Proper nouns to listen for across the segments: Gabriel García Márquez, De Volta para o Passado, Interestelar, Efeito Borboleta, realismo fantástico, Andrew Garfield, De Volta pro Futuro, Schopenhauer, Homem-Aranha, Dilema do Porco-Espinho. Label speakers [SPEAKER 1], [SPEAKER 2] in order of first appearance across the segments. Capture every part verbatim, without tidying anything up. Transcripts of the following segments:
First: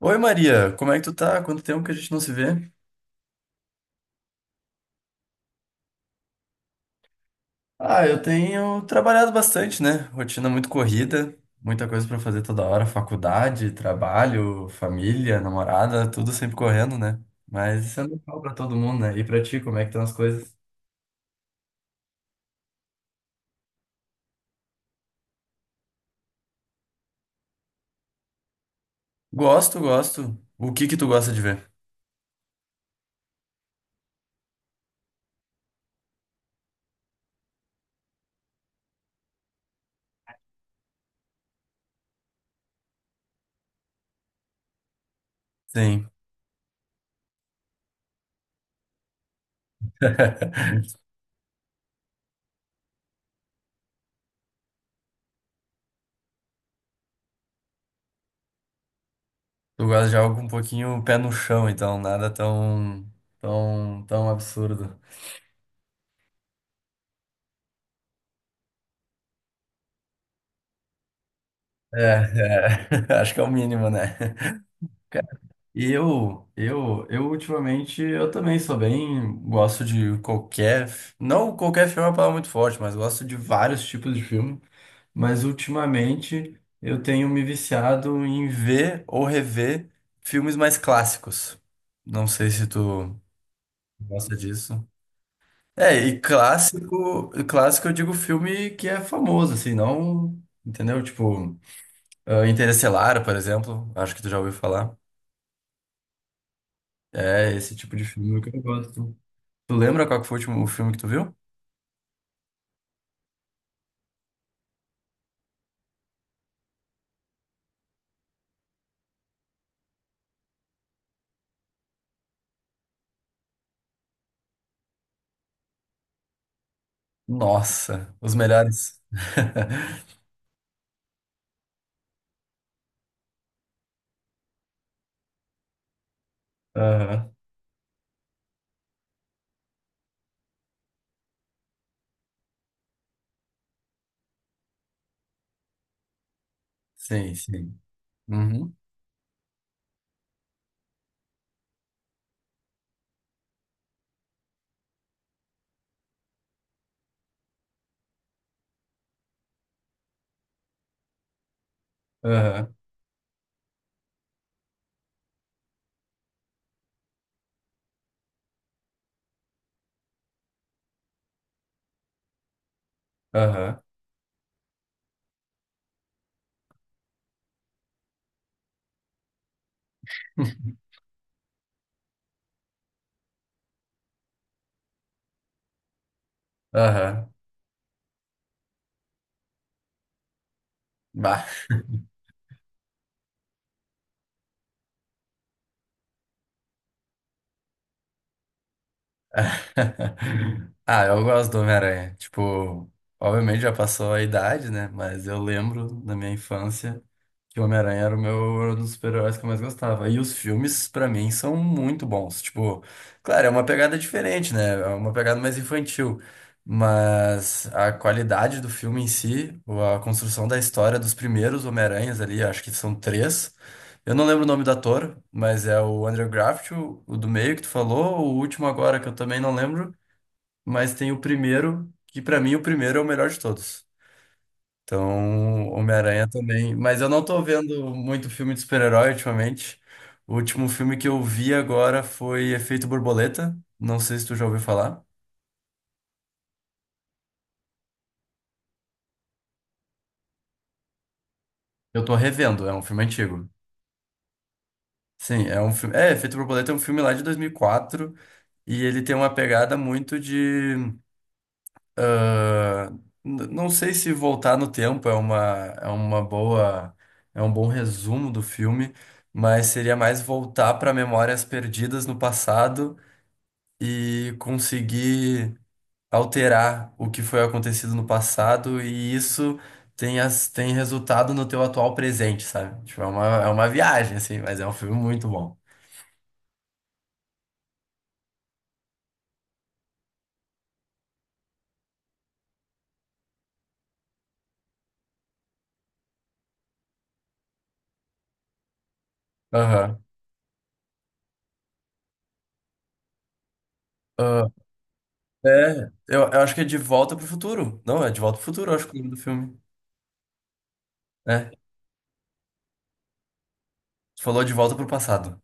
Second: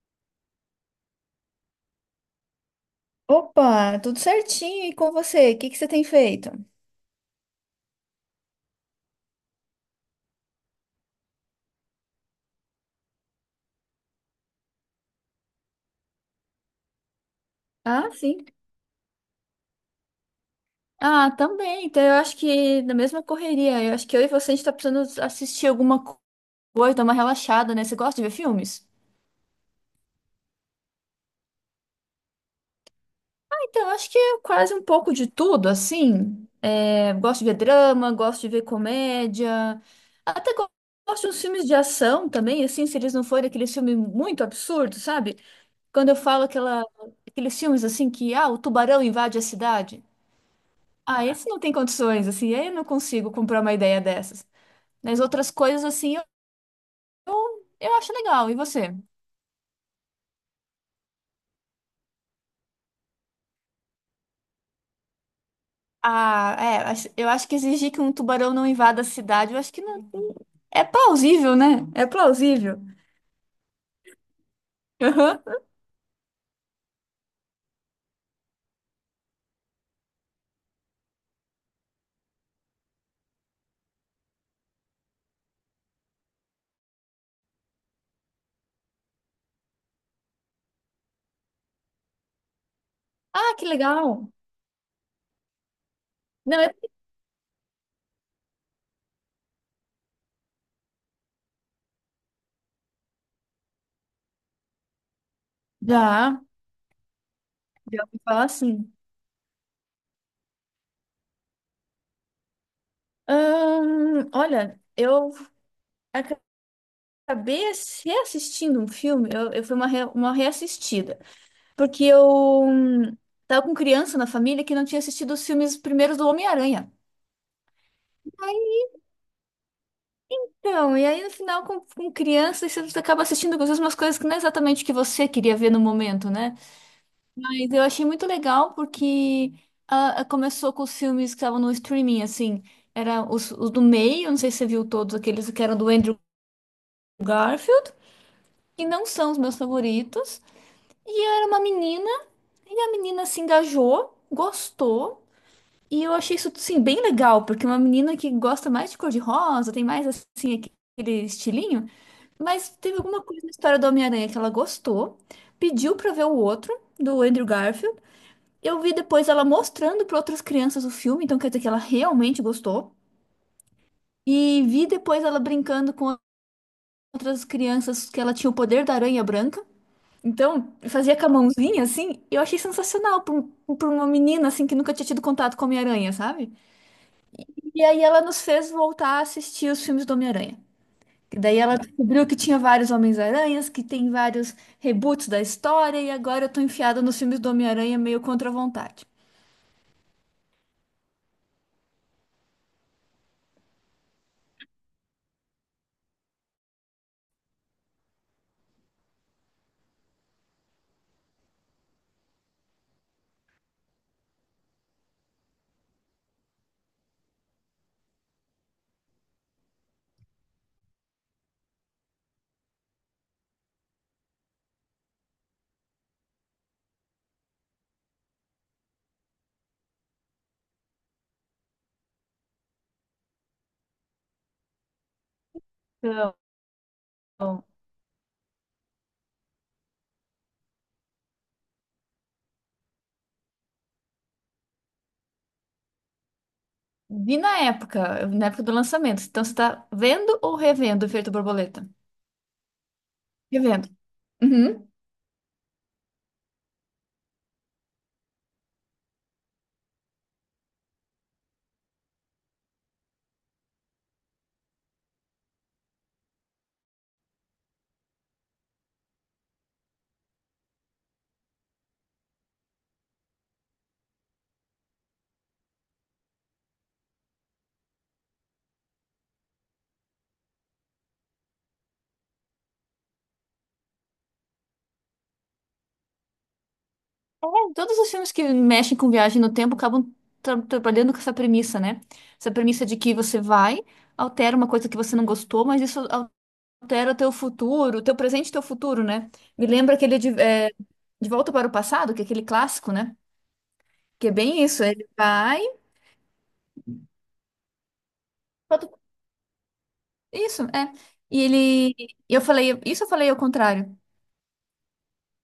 [SPEAKER 1] Oi Maria, como é que tu tá? Quanto tempo que a gente não se vê?
[SPEAKER 2] Opa, tudo certinho. E com você? O que que você tem feito?
[SPEAKER 1] Ah, eu tenho trabalhado bastante, né? Rotina muito corrida, muita coisa pra fazer toda hora, faculdade, trabalho, família, namorada, tudo sempre correndo, né? Mas isso é
[SPEAKER 2] Ah,
[SPEAKER 1] normal
[SPEAKER 2] sim.
[SPEAKER 1] pra todo mundo, né? E pra ti, como é que estão as coisas?
[SPEAKER 2] Ah, também. Então, eu acho que na mesma correria, eu acho que eu e você a gente tá precisando assistir alguma co- coisa, dar uma relaxada, né? Você gosta de ver filmes?
[SPEAKER 1] Gosto, gosto. O que que tu gosta de ver?
[SPEAKER 2] Ah, Então, eu acho que é quase um pouco de tudo, assim. É, gosto de ver drama, gosto de ver comédia, até go- gosto de uns filmes de ação também, assim, se eles não forem aqueles filmes muito absurdos, sabe?
[SPEAKER 1] Sim.
[SPEAKER 2] Quando eu falo aquela, Aqueles filmes assim que, ah, o tubarão invade a cidade. Ah, esse não tem condições, assim, eu não consigo comprar uma ideia dessas. Mas outras coisas, assim, eu, eu, eu acho legal. E você?
[SPEAKER 1] Tu gosta de algo um pouquinho pé no chão, então nada tão tão tão absurdo.
[SPEAKER 2] Ah, é, acho- eu acho que exigir que um tubarão não invada a cidade, eu acho que não. É plausível, né? É
[SPEAKER 1] É,
[SPEAKER 2] plausível.
[SPEAKER 1] é. Acho que é o mínimo, né?
[SPEAKER 2] Aham.
[SPEAKER 1] E eu, eu, eu ultimamente, eu também sou bem, gosto de qualquer, não qualquer filme é uma palavra muito forte, mas gosto de vários tipos de filme, mas ultimamente eu tenho me viciado em ver ou rever filmes mais clássicos. Não sei se tu
[SPEAKER 2] Ah, que legal.
[SPEAKER 1] gosta disso. É, e
[SPEAKER 2] Não, é...
[SPEAKER 1] clássico, clássico eu digo filme que é famoso, assim, não, entendeu? Tipo, ah, Interestelar, por exemplo, acho que tu já ouviu falar.
[SPEAKER 2] Já,
[SPEAKER 1] É esse tipo
[SPEAKER 2] já
[SPEAKER 1] de
[SPEAKER 2] ouvi
[SPEAKER 1] filme
[SPEAKER 2] falar
[SPEAKER 1] que eu
[SPEAKER 2] assim.
[SPEAKER 1] gosto. Tu lembra qual que foi o último filme que tu viu?
[SPEAKER 2] Ahn, olha, eu acabei ass- reassistindo um filme, eu, eu fui uma, re- uma reassistida. Porque eu hum, tava com criança na família que não tinha assistido os filmes primeiros do Homem-Aranha.
[SPEAKER 1] Nossa, os melhores.
[SPEAKER 2] Então, e aí no final, com, com criança, você acaba assistindo às vezes umas coisas que não é exatamente o que você queria ver no momento, né?
[SPEAKER 1] Aham.
[SPEAKER 2] Mas eu achei muito legal porque ah, ah, começou com os filmes que estavam no streaming, assim. Era os, os do meio, não sei se você viu todos aqueles que eram do Andrew
[SPEAKER 1] Sim, sim.
[SPEAKER 2] Garfield,
[SPEAKER 1] Uhum.
[SPEAKER 2] que não são os meus favoritos. E era uma menina, e a menina se engajou, gostou. E eu achei isso, sim, bem legal, porque uma menina que gosta mais de cor-de-rosa, tem mais, assim, aquele estilinho, mas
[SPEAKER 1] Aham.
[SPEAKER 2] teve alguma coisa na história do Homem-Aranha que ela gostou, pediu pra ver o outro, do Andrew Garfield. Eu vi depois ela mostrando pra outras crianças o filme, então quer dizer que ela realmente gostou.
[SPEAKER 1] Aham.
[SPEAKER 2] E vi depois ela brincando com outras crianças que ela tinha o poder da aranha branca. Então, fazia com a mãozinha, assim, eu achei sensacional pra, um- pra uma menina, assim, que nunca tinha tido contato com a Homem-Aranha, sabe?
[SPEAKER 1] Aham.
[SPEAKER 2] E aí ela nos fez voltar a assistir os filmes do Homem-Aranha. E
[SPEAKER 1] Bah.
[SPEAKER 2] daí ela descobriu que tinha vários Homens-Aranhas, que tem vários reboots da história, e agora eu tô enfiada nos filmes do Homem-Aranha meio contra a vontade.
[SPEAKER 1] Ah, eu gosto do Homem-Aranha. Tipo, obviamente já passou a idade, né? Mas eu lembro da minha infância que o Homem-Aranha era o meu era um dos super-heróis que eu mais gostava. E os filmes, pra mim, são muito bons. Tipo, claro, é uma pegada diferente, né? É uma pegada mais infantil. Mas a qualidade do filme em si, ou a construção da história dos primeiros Homem-Aranhas ali, acho que são três. Eu não lembro o nome do ator, mas é o Andrew Garfield, o do meio que tu falou, o último agora que eu também não lembro, mas tem o primeiro, que pra mim o primeiro é o melhor de todos. Então, Homem-Aranha
[SPEAKER 2] Então,
[SPEAKER 1] também. Mas eu não tô vendo muito filme de super-herói ultimamente. O último filme que eu vi agora foi Efeito Borboleta. Não sei se tu já ouviu falar.
[SPEAKER 2] vi na época, na época do lançamento. Então, você tá vendo ou revendo o Efeito Borboleta?
[SPEAKER 1] Eu tô revendo, é um filme antigo.
[SPEAKER 2] Revendo. Uhum.
[SPEAKER 1] Sim, é um filme. É, Efeito Borboleta é um filme lá de dois mil e quatro e quatro e ele tem uma pegada muito de, ah, n- não sei se voltar no tempo é uma, é uma boa, é um bom resumo do filme, mas seria mais voltar para memórias perdidas no passado e conseguir alterar o que foi acontecido no passado e isso tem, as, tem resultado no teu atual presente, sabe? Tipo, é uma, é uma viagem, assim, mas é um filme muito bom.
[SPEAKER 2] É, todos os filmes que mexem com viagem no tempo acabam tra- trabalhando com essa premissa, né? Essa premissa de que você vai, altera uma coisa que você não gostou, mas isso altera o teu futuro, o teu presente e o teu futuro, né? Me lembra
[SPEAKER 1] Aham.
[SPEAKER 2] aquele de, é, De Volta para o Passado, que é aquele clássico, né? Que é
[SPEAKER 1] Ah,
[SPEAKER 2] bem isso, ele vai.
[SPEAKER 1] é, eu, eu acho que é De Volta pro Futuro. Não, é De Volta pro Futuro, eu acho que é o nome do filme,
[SPEAKER 2] Isso, é. E
[SPEAKER 1] né?
[SPEAKER 2] ele. Eu falei, isso eu falei ao contrário.
[SPEAKER 1] Tu falou de volta pro passado.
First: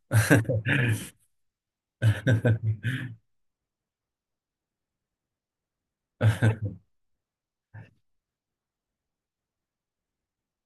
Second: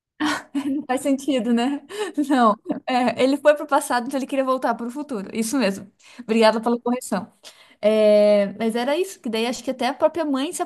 [SPEAKER 2] Não faz sentido, né? Não. É, ele foi para o passado, então ele queria voltar para o futuro. Isso mesmo. Obrigada pela correção. É, mas era isso, que daí acho que até a própria mãe se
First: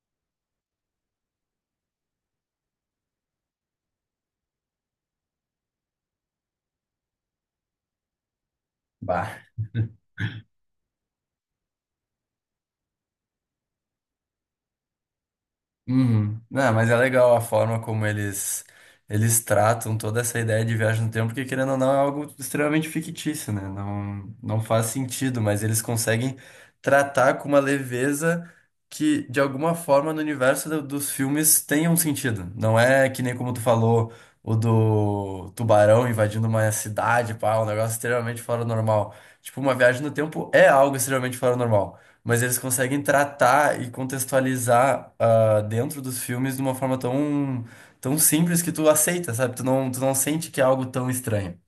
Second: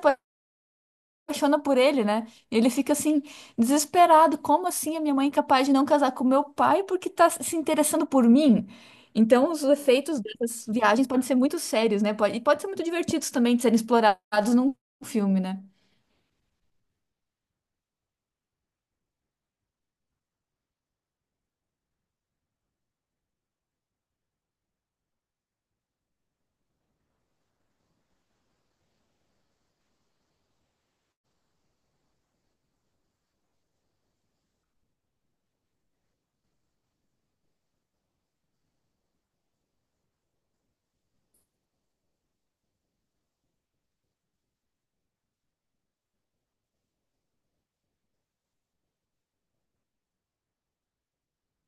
[SPEAKER 2] apaixona por ele, né? Ele fica assim, desesperado. Como assim a minha mãe é capaz de não casar com meu pai porque tá se interessando por mim?
[SPEAKER 1] Bah.
[SPEAKER 2] Então, os efeitos dessas viagens podem ser muito sérios, né? Pode, e pode ser muito divertidos também de serem explorados num filme, né?
[SPEAKER 1] Uhum. Não, mas é legal a forma como eles eles tratam toda essa ideia de viagem no tempo, porque querendo ou não é algo extremamente fictício, né? Não, não faz sentido, mas eles conseguem tratar com uma leveza que de alguma forma no universo do- dos filmes tem um sentido. Não é que nem como tu falou, o do tubarão invadindo uma cidade, pá, um negócio extremamente fora do normal. Tipo, uma viagem no tempo é algo extremamente fora do normal. Mas eles conseguem tratar e contextualizar, ah, dentro dos filmes de uma forma tão, tão simples que tu aceita, sabe? Tu não, tu não sente que é algo tão estranho.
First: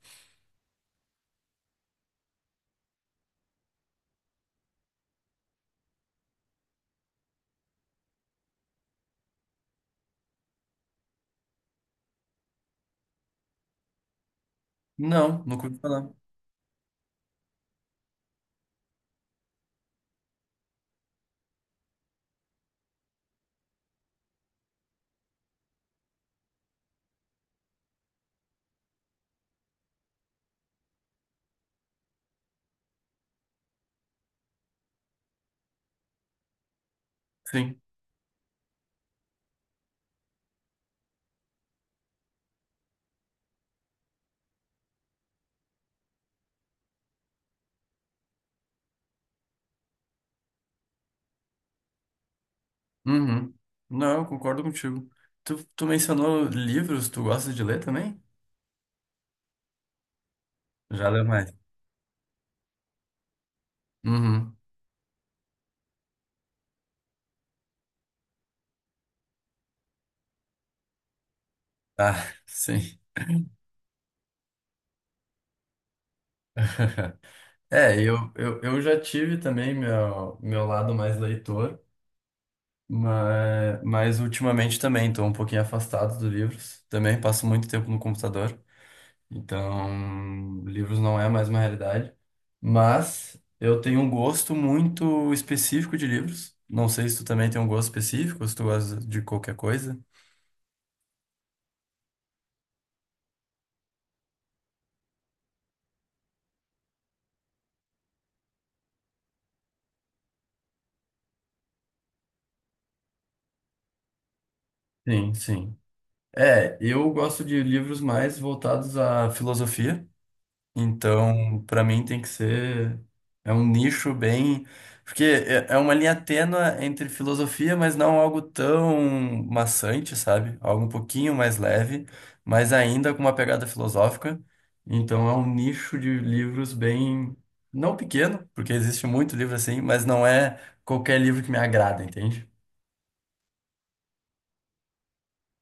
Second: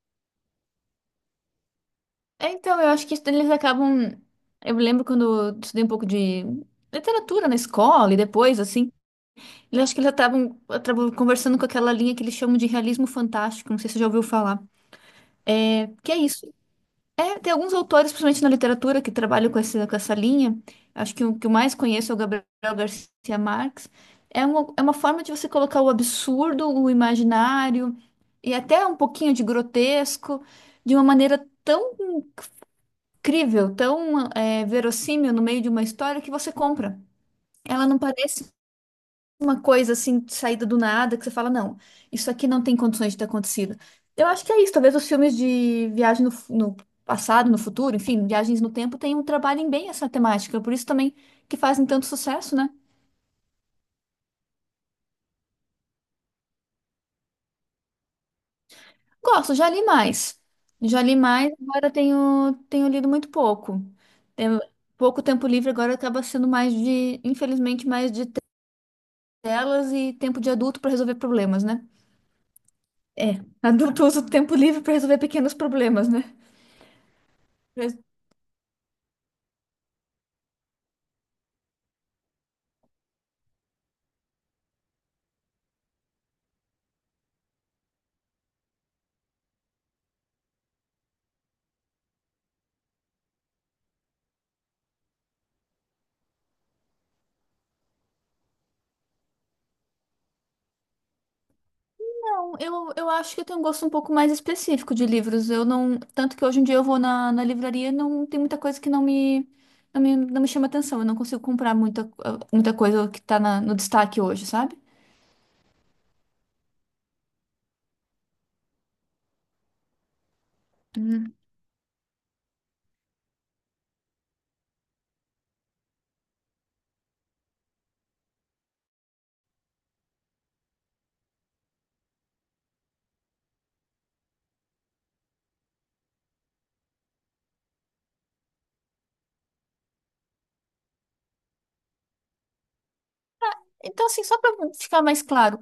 [SPEAKER 2] É, Então, eu acho que isso eles acabam. Eu lembro quando eu estudei um pouco de literatura na escola e depois, assim, eu acho que eles acabam, acabam conversando com aquela linha que eles chamam de realismo fantástico. Não sei se você já ouviu falar.
[SPEAKER 1] Não, nunca ouvi
[SPEAKER 2] É,
[SPEAKER 1] falar.
[SPEAKER 2] que é isso. É, tem alguns autores, principalmente na literatura, que trabalham com essa, com essa linha. Acho que o que eu mais conheço é o Gabriel Garcia Marques. É uma, é uma forma de você colocar o absurdo, o imaginário e até um pouquinho de grotesco de uma maneira tão incrível, tão é, verossímil no meio de uma história que você compra.
[SPEAKER 1] Sim.
[SPEAKER 2] Ela não parece uma coisa assim, saída do nada, que você fala, não, isso aqui não tem condições de ter acontecido. Eu acho que é isso, talvez os filmes de viagem no, fu- no passado, no futuro, enfim, viagens no tempo, tenham, trabalhem bem essa temática, por isso também que fazem tanto sucesso, né?
[SPEAKER 1] Uhum. Não, eu concordo contigo. Tu, tu mencionou livros, tu gosta de ler também?
[SPEAKER 2] Gosto, já li mais. Já
[SPEAKER 1] Já
[SPEAKER 2] li
[SPEAKER 1] leu
[SPEAKER 2] mais,
[SPEAKER 1] mais.
[SPEAKER 2] agora tenho, tenho lido muito pouco.
[SPEAKER 1] Uhum.
[SPEAKER 2] Tenho pouco tempo livre, agora acaba sendo mais de, infelizmente, mais de telas e tempo de adulto para resolver problemas, né?
[SPEAKER 1] Ah, sim.
[SPEAKER 2] É, adulto usa o tempo livre para resolver pequenos problemas, né?
[SPEAKER 1] É, eu, eu, eu já tive também meu, meu lado mais leitor. Mas, mas ultimamente também estou um pouquinho afastado dos livros. Também passo muito tempo no computador. Então, livros não é mais uma realidade. Mas eu tenho um gosto muito específico de livros. Não sei se tu também tem um gosto específico, se tu gosta de qualquer coisa.
[SPEAKER 2] Bom, Eu, eu acho que eu tenho um gosto um pouco mais específico de livros. Eu não, tanto que hoje em dia eu vou na, na livraria, e não tem muita coisa que não me, não me, não me chama atenção. Eu não consigo comprar muita, muita coisa que tá na- no destaque hoje, sabe?
[SPEAKER 1] Sim, sim. É, eu gosto de livros mais voltados à filosofia.
[SPEAKER 2] Hum.
[SPEAKER 1] Então, para mim tem que ser, é um nicho bem, porque é é uma linha tênue entre filosofia, mas não algo tão maçante, sabe? Algo um pouquinho mais leve, mas ainda com uma pegada filosófica. Então, é um nicho de livros bem, não pequeno, porque existe muito livro assim, mas não é qualquer livro que me agrada, entende?
[SPEAKER 2] Então, assim, só para ficar mais claro,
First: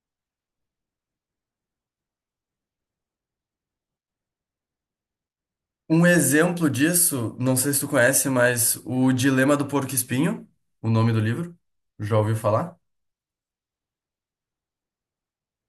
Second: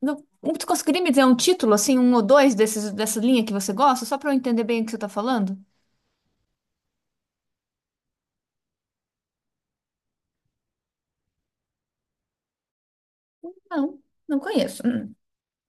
[SPEAKER 2] no- tu conseguiria me dizer um título, assim, um ou dois desses, dessa linha que você gosta, só para eu entender bem o que você tá falando?
[SPEAKER 1] Um exemplo disso, não sei se tu conhece, mas o Dilema do Porco-Espinho, o nome do livro, já ouviu falar?
[SPEAKER 2] Não, não conheço. Hum.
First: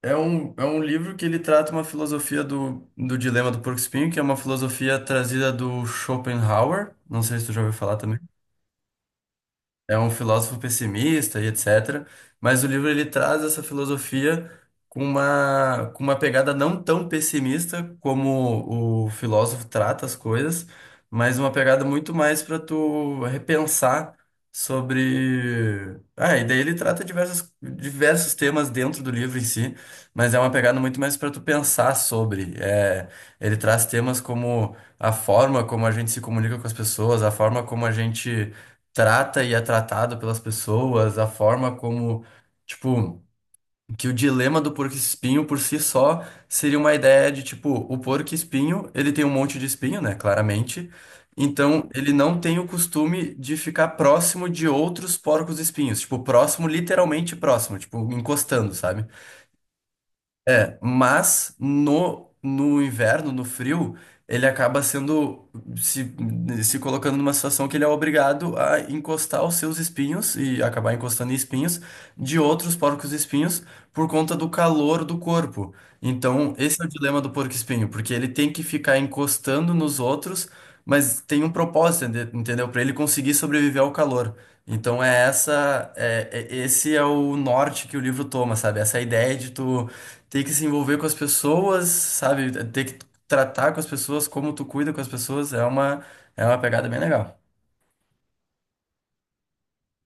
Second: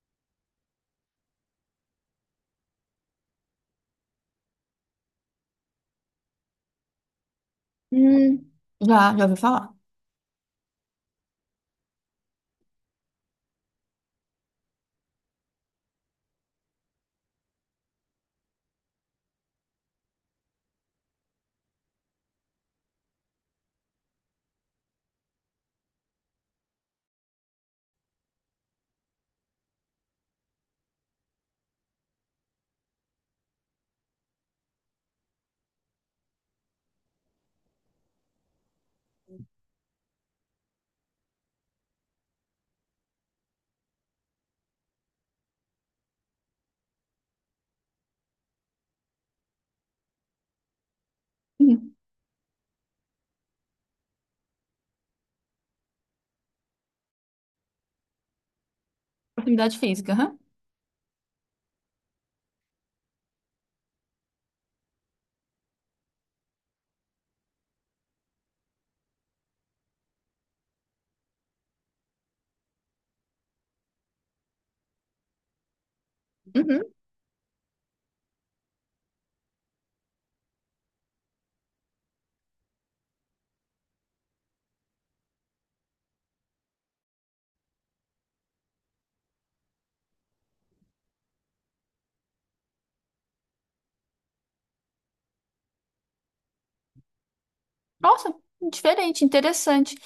[SPEAKER 1] É um, é um livro que ele trata uma filosofia do, do dilema do porco-espinho, que é uma filosofia trazida do Schopenhauer. Não sei se tu já ouviu falar também,
[SPEAKER 2] Hum, Já, já ouvi falar.
[SPEAKER 1] é um filósofo pessimista e et cetera. Mas o livro ele traz essa filosofia com uma, com uma pegada não tão pessimista como o filósofo trata as coisas, mas uma pegada muito mais para tu repensar sobre. Ah, e daí ele trata diversos, diversos temas dentro do livro em si, mas é uma pegada muito mais para tu pensar sobre. É, ele traz temas como a forma como a gente se comunica com as pessoas, a forma como a gente trata e é tratado pelas pessoas, a forma como, tipo, que o dilema do porco-espinho por si só seria uma ideia de, tipo, o porco-espinho, ele tem um monte de espinho, né, claramente. Então,
[SPEAKER 2] Hum.
[SPEAKER 1] ele não tem o costume de ficar próximo de outros porcos-espinhos, tipo, próximo, literalmente próximo, tipo, encostando, sabe?
[SPEAKER 2] Proximidade física, aham.
[SPEAKER 1] É, mas no, no inverno, no frio, ele acaba sendo se, se colocando numa situação que ele é obrigado a encostar os seus espinhos e acabar encostando em espinhos de outros porcos-espinhos por conta do calor do corpo. Então, esse
[SPEAKER 2] Uhum.
[SPEAKER 1] é o dilema do porco-espinho, porque ele tem que ficar encostando nos outros, mas tem um propósito, ente- entendeu? Para ele conseguir sobreviver ao calor. Então é essa, é, é- esse é o norte que o livro toma, sabe? Essa ideia de tu tem que se envolver com as pessoas, sabe? Ter que tratar com as pessoas, como tu cuida com as pessoas, é uma, é uma pegada bem legal.
[SPEAKER 2] Nossa, diferente, interessante.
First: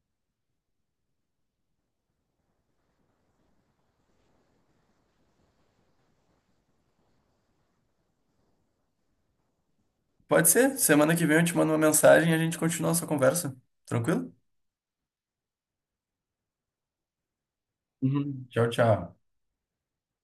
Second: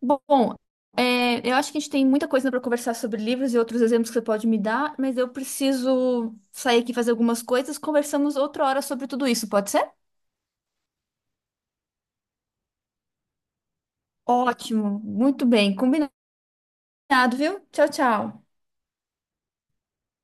[SPEAKER 2] Bom, é, eu acho que a gente tem muita coisa para conversar sobre livros e outros exemplos que você pode me dar, mas eu preciso sair aqui fazer algumas coisas. Conversamos outra hora sobre tudo isso, pode ser?
[SPEAKER 1] Pode ser, semana que vem eu te mando uma mensagem e a gente continua essa conversa. Tranquilo?
[SPEAKER 2] Ótimo, muito bem, combinado, viu? Tchau,
[SPEAKER 1] Uhum.
[SPEAKER 2] tchau.
[SPEAKER 1] Tchau, tchau.